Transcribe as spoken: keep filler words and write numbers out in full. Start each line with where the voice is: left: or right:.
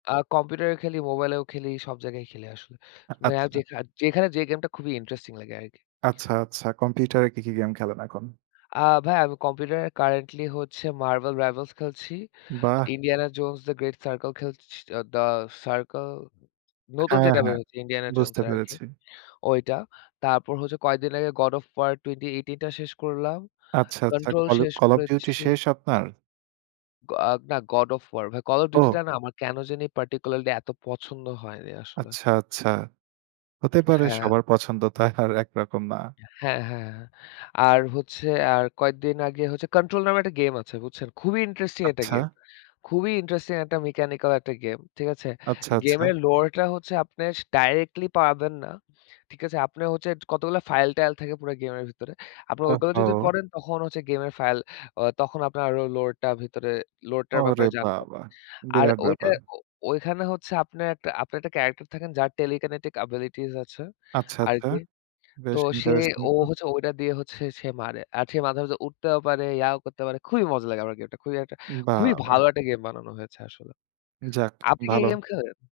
left: আ কম্পিউটারেও খেলি, মোবাইলেও খেলি। সব জায়গায় খেলি আসলে।
right: আ
left: অ্যাউ
right: আচ্ছা।
left: যেখা যেখানে যে গেমটা খুবই ইন্টারেস্টিং লাগে আরকি।
right: আচ্ছা, আচ্ছা। কম্পিউটারে কি, কি গেম খেলেন এখন?
left: আ ভাই আমি কম্পিউটারে কারেন্টলি হচ্ছে 'Marvel Rivals' খেলছি।
right: বাহ!
left: 'Indiana Jones and the Great Circle' খেলছি। 'The Circle' নতুন
right: হ্যাঁ,
left: যেটা বের
right: হ্যাঁ,
left: হচ্ছে 'Indiana Jones'
right: বুঝতে
left: এর আরকি।
right: পেরেছি।
left: ওইটা। তারপর হচ্ছে কয়েকদিন আগে 'God of War' twenty eighteen টা শেষ করলাম।
right: আচ্ছা, আচ্ছা।
left: 'কন্ট্রোল'
right: কল অপ
left: শেষ
right: 'Call of Duty'
left: করেছি।
right: শেষ আপনার?
left: গ না 'God of War' ভাই। 'Call of Duty'
right: ও।
left: টা না আমার কেনো জানি particularly এত পছন্দ হয়নি আসলে।
right: আচ্ছা, আচ্ছা। হতে পারে।
left: হ্যাঁ।
right: সবার পছন্দ তো আর একরকম না।
left: হ্যাঁ, হ্যাঁ। আর হচ্ছে আর কয়েকদিন আগে হচ্ছে 'কন্ট্রোল' নামে একটা গেম আছে। বুঝছেন। খুবই ইন্টারেস্টিং একটা
right: আচ্ছা।
left: গেম। খুবই ইন্টারেস্টিং একটা মেকানিক্যাল একটা গেম। ঠিক আছে?
right: আচ্ছা, আচ্ছা।
left: গেমের লোয়ারটা হচ্ছে আপনে সা ডাইরেক্টলি পারবেন না। ঠিক আছে? আপনে হচ্ছে কতগুলা ফাইল-টাইল থাকে পুরা গেমের ভিতরে। আপনি ওইগুলা যদি
right: ওহহো!
left: পড়েন তখন হচ্ছে গেমের ফাইল অ তখন আপনার আরো লোটা ভিতরে লোরটার
right: ওরে
left: ব্যাপারে জানবেন।
right: বাবা,
left: আর
right: বিরাট
left: ওইটা
right: ব্যাপার!
left: ও ওইখানে হচ্ছে আপনার একটা আপনার একটা ক্যারেক্টার থাকেন যার telekinetic abilities আছে
right: আচ্ছা, আচ্ছা।
left: আরকি। তো
right: বেশ
left: সে
right: ইন্টারেস্টিং
left: ও
right: তো।
left: হচ্ছে ওইটা দিয়ে হচ্ছে সে মারে। আর সে মাঝে, মাঝে উঠতেও পারে, ইয়াও করতে পারে। খুবই মজা লাগে আমার গেমটা। খুব একটা খুবই
right: বাবা!
left: ভালো একটা গেম বানানো হয়েছে আসলে।
right: যাক
left: আপনি কি এ
right: ভালো।
left: গেম খেলেন?